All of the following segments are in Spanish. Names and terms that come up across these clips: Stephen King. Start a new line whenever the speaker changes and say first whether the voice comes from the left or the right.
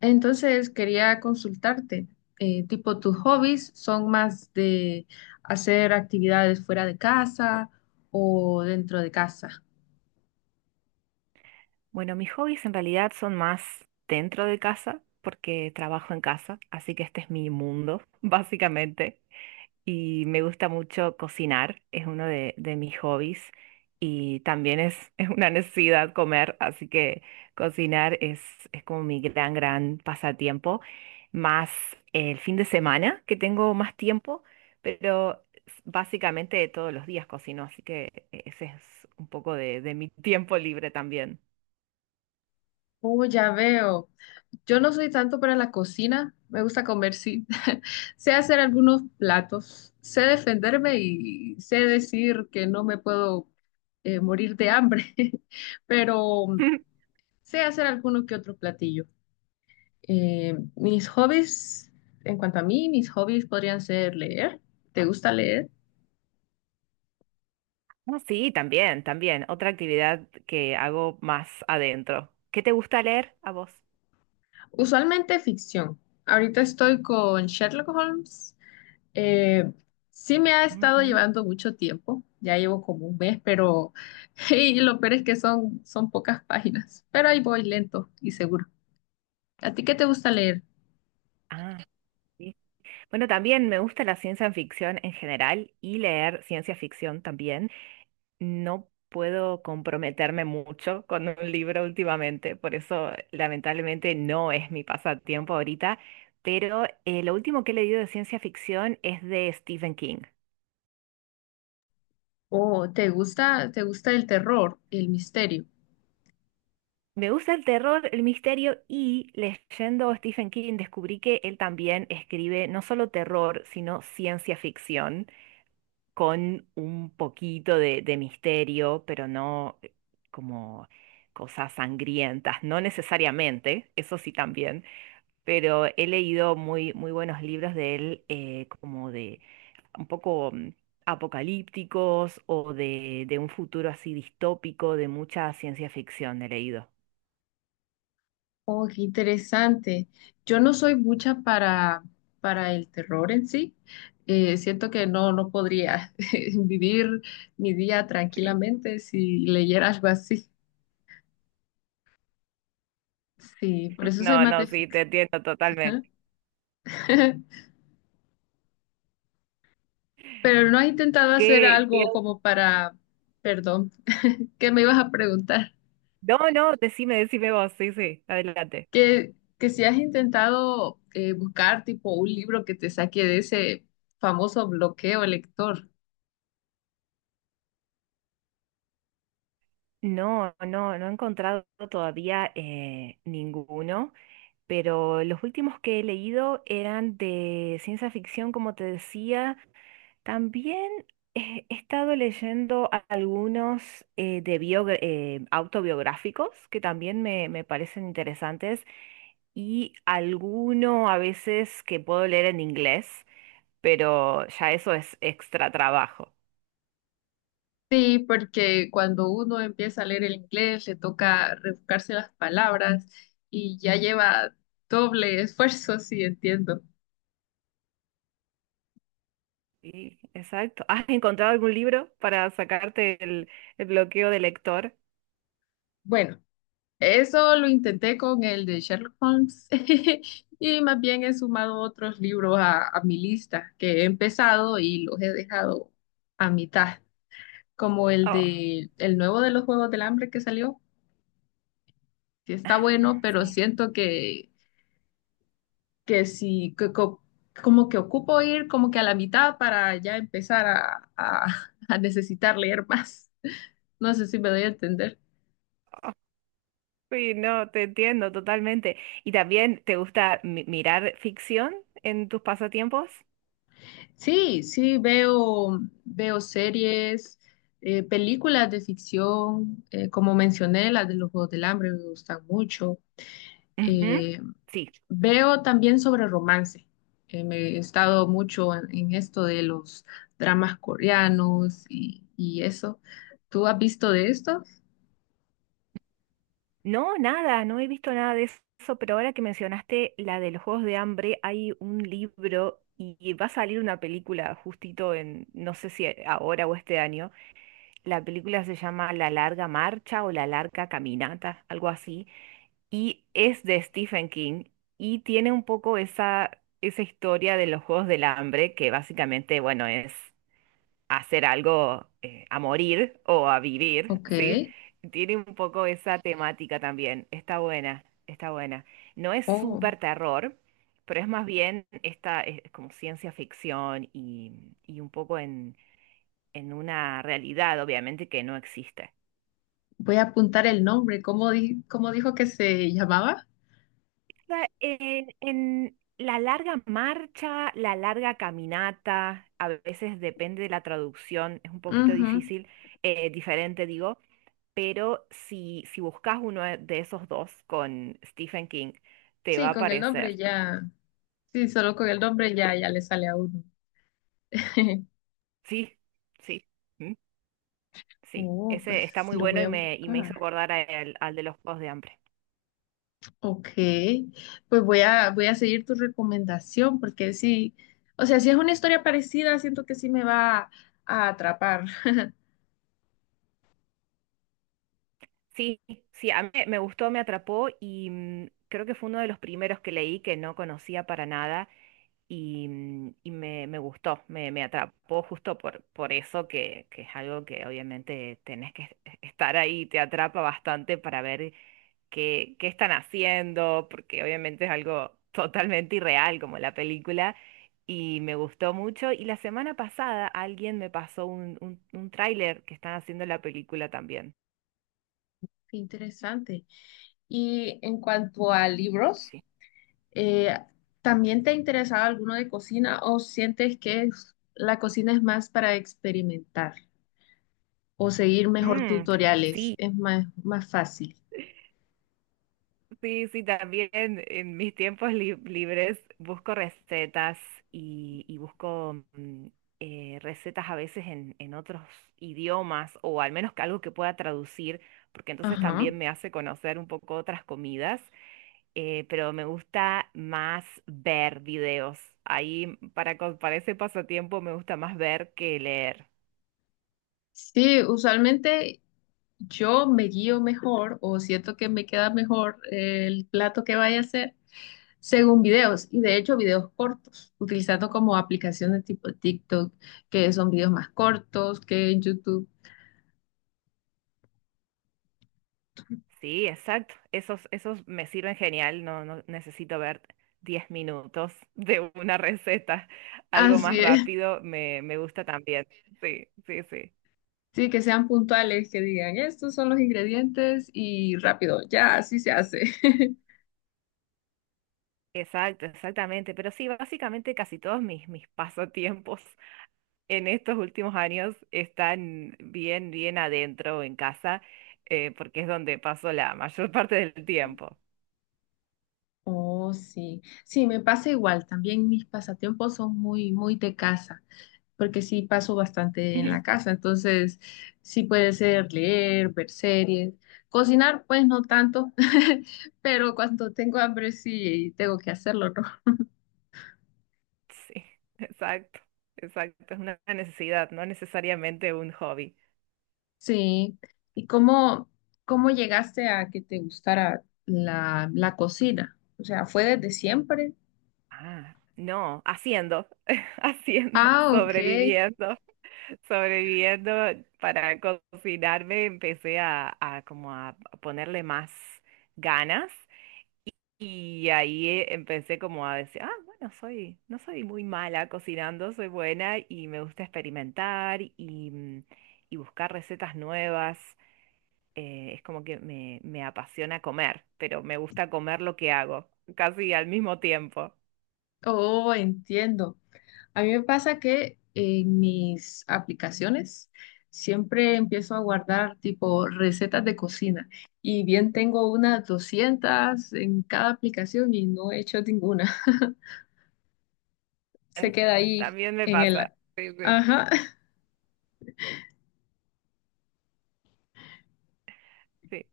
left: Entonces quería consultarte, tipo, ¿tus hobbies son más de hacer actividades fuera de casa o dentro de casa?
right: Bueno, mis hobbies en realidad son más dentro de casa, porque trabajo en casa, así que este es mi mundo, básicamente. Y me gusta mucho cocinar, es uno de mis hobbies. Y también es una necesidad comer, así que cocinar es como mi gran, gran pasatiempo. Más el fin de semana, que tengo más tiempo, pero básicamente todos los días cocino, así que ese es un poco de mi tiempo libre también.
left: Oh, ya veo. Yo no soy tanto para la cocina, me gusta comer, sí. Sé hacer algunos platos, sé defenderme y sé decir que no me puedo morir de hambre, pero sé hacer alguno que otro platillo. Mis hobbies, en cuanto a mí, mis hobbies podrían ser leer. ¿Te gusta leer?
right: Ah, sí, también, también. Otra actividad que hago más adentro. ¿Qué te gusta leer a vos?
left: Usualmente ficción. Ahorita estoy con Sherlock Holmes. Eh, sí me ha estado
right: Ujú.
left: llevando mucho tiempo. Ya llevo como un mes, pero y lo peor es que son pocas páginas. Pero ahí voy lento y seguro. ¿A ti qué te gusta leer?
right: Ah, sí. Bueno, también me gusta la ciencia ficción en general y leer ciencia ficción también. No puedo comprometerme mucho con un libro últimamente, por eso lamentablemente no es mi pasatiempo ahorita, pero lo último que he leído de ciencia ficción es de Stephen King.
left: ¿O te gusta el terror, el misterio?
right: Me gusta el terror, el misterio y leyendo a Stephen King descubrí que él también escribe no solo terror, sino ciencia ficción con un poquito de misterio, pero no como cosas sangrientas, no necesariamente, eso sí también, pero he leído muy, muy buenos libros de él como de un poco apocalípticos o de un futuro así distópico, de mucha ciencia ficción he leído.
left: Oh, qué interesante. Yo no soy mucha para el terror en sí. Siento que no, no podría vivir mi día tranquilamente si leyera algo así. Sí, por eso soy
right: No,
left: más de
right: no, sí,
left: ficción.
right: te entiendo
left: Ajá.
right: totalmente.
left: Pero no has intentado hacer
right: ¿Qué-
left: algo como para, perdón, ¿qué me ibas a preguntar?
right: No, no, decime vos, sí, sí, adelante.
left: Que si has intentado buscar tipo un libro que te saque de ese famoso bloqueo lector.
right: No, no, no he encontrado todavía ninguno, pero los últimos que he leído eran de ciencia ficción, como te decía. También he estado leyendo algunos de autobiográficos que también me parecen interesantes y alguno a veces que puedo leer en inglés, pero ya eso es extra trabajo.
left: Sí, porque cuando uno empieza a leer el inglés le toca rebuscarse las palabras y ya lleva doble esfuerzo, sí, entiendo.
right: Sí, exacto. ¿Has encontrado algún libro para sacarte el bloqueo de lector?
left: Bueno, eso lo intenté con el de Sherlock Holmes y más bien he sumado otros libros a mi lista que he empezado y los he dejado a mitad, como el
right: Oh,
left: de el nuevo de los Juegos del Hambre que salió, que está bueno,
right: ah,
left: pero
right: sí.
left: siento que si, que co- como que ocupo ir como que a la mitad para ya empezar a necesitar leer más. No sé si me doy a entender.
right: Oh, sí, no, te entiendo totalmente. ¿Y también te gusta mirar ficción en tus pasatiempos?
left: Sí, sí, veo series, películas de ficción, como mencioné, las de los Juegos del Hambre me gustan mucho.
right: Ujú.
left: Eh,
right: Sí.
left: Veo también sobre romance. Me he estado mucho en esto de los dramas coreanos y eso. ¿Tú has visto de esto?
right: No, nada, no he visto nada de eso, pero ahora que mencionaste la de los Juegos de Hambre, hay un libro y va a salir una película justito en, no sé si ahora o este año. La película se llama La larga marcha o La larga caminata, algo así, y es de Stephen King y tiene un poco esa, historia de los Juegos del Hambre, que básicamente, bueno, es hacer algo a morir o a vivir,
left: Ok.
right: ¿sí? Tiene un poco esa temática también. Está buena, está buena. No es
left: Oh,
right: súper terror, pero es más bien esta, es como ciencia ficción y un poco en una realidad, obviamente, que no existe.
left: voy a apuntar el nombre. ¿Cómo dijo que se llamaba?
right: Sea, en la larga marcha, la larga caminata, a veces depende de la traducción, es un poquito
left: Ujú.
right: difícil, diferente digo, pero si buscas uno de esos dos con Stephen King, te va
left: Sí,
right: a
left: con el nombre
right: aparecer.
left: ya. Sí, solo con el nombre ya, ya le sale a uno.
right: Sí, sí, mm, sí.
left: Oh,
right: Ese está
left: pues
right: muy
left: lo
right: bueno
left: voy
right: y
left: a
right: me, y me
left: buscar.
right: hizo acordar a al de los Juegos de Hambre.
left: Ok, pues voy a seguir tu recomendación porque sí, o sea, si es una historia parecida, siento que sí me va a atrapar.
right: Sí, sí, a mí me gustó, me atrapó y creo que fue uno de los primeros que leí que no conocía para nada y me gustó, me atrapó justo por eso que es algo que obviamente tenés que estar ahí, te atrapa bastante para ver qué están haciendo, porque obviamente es algo totalmente irreal como la película y me gustó mucho. Y la semana pasada alguien me pasó un tráiler que están haciendo la película también.
left: Qué interesante. Y en cuanto a libros.
right: Sí.
left: Eh, ¿También te ha interesado alguno de cocina o sientes que la cocina es más para experimentar o seguir mejor
right: Mm,
left: tutoriales?
right: sí,
left: Es más, más fácil.
right: sí, sí, también en mis tiempos libres busco recetas y busco recetas a veces en otros idiomas o al menos que algo que pueda traducir, porque entonces
left: Ajá.
right: también me hace conocer un poco otras comidas, pero me gusta más ver videos. Ahí para ese pasatiempo me gusta más ver que leer.
left: Sí, usualmente yo me guío mejor o siento que me queda mejor el plato que vaya a hacer según videos y de hecho videos cortos, utilizando como aplicaciones tipo TikTok, que son videos más cortos que en YouTube.
right: Sí, exacto. Esos me sirven genial. No, no necesito ver 10 minutos de una receta. Algo más
left: Así es.
right: rápido me gusta también. Sí, sí, sí.
left: Sí, que sean puntuales, que digan, estos son los ingredientes y rápido, ya así se hace.
right: Exacto, exactamente. Pero sí, básicamente casi todos mis pasatiempos en estos últimos años están bien, bien adentro en casa, porque es donde paso la mayor parte del tiempo.
left: Oh, sí. Sí, me pasa igual. También mis pasatiempos son muy, muy de casa, porque sí paso bastante en la casa. Entonces, sí puede ser leer, ver series, cocinar, pues no tanto, pero cuando tengo hambre sí tengo que hacerlo, ¿no?
right: Sí, exacto, exacto. Es una necesidad, no necesariamente un hobby.
left: Sí. ¿Y cómo, cómo llegaste a que te gustara la cocina? O sea, ¿fue desde siempre?
right: Ah, no, haciendo, haciendo,
left: Ah, ok.
right: sobreviviendo para cocinarme, empecé a como a ponerle más ganas y ahí empecé como a decir, ah, bueno, soy, no soy muy mala cocinando, soy buena y me gusta experimentar y buscar recetas nuevas. Es como que me apasiona comer, pero me gusta comer lo que hago, casi al mismo tiempo.
left: Oh, entiendo. A mí me pasa que en mis aplicaciones siempre empiezo a guardar tipo recetas de cocina y bien tengo unas 200 en cada aplicación y no he hecho ninguna. Se queda ahí
right: También me
left: en el...
right: pasa. Sí, sí, sí,
left: Ajá.
right: sí,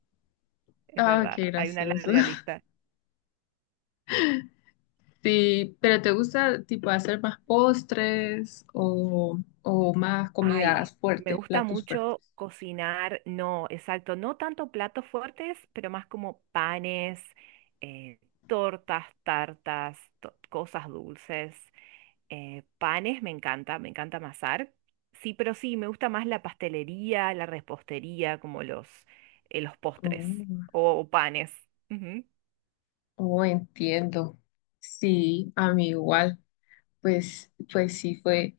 right: es
left: Ah,
right: verdad.
left: qué
right: Hay una
left: gracioso.
right: larga lista.
left: Sí, pero ¿te gusta tipo hacer más postres o más
right: Ay,
left: comidas
right: me
left: fuertes,
right: gusta
left: platos fuertes?
right: mucho cocinar, no, exacto, no tanto platos fuertes, pero más como panes, eh, tortas, tartas, cosas dulces. Panes me encanta amasar. Sí, pero sí, me gusta más la pastelería, la repostería, como los postres
left: Oh.
right: o panes. Ujú.
left: Oh, entiendo. Sí, a mí igual. Pues, pues sí, fue,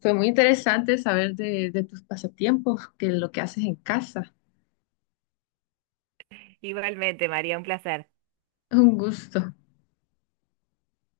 left: fue muy interesante saber de tus pasatiempos, que lo que haces en casa.
right: Igualmente, María, un placer.
left: Un gusto.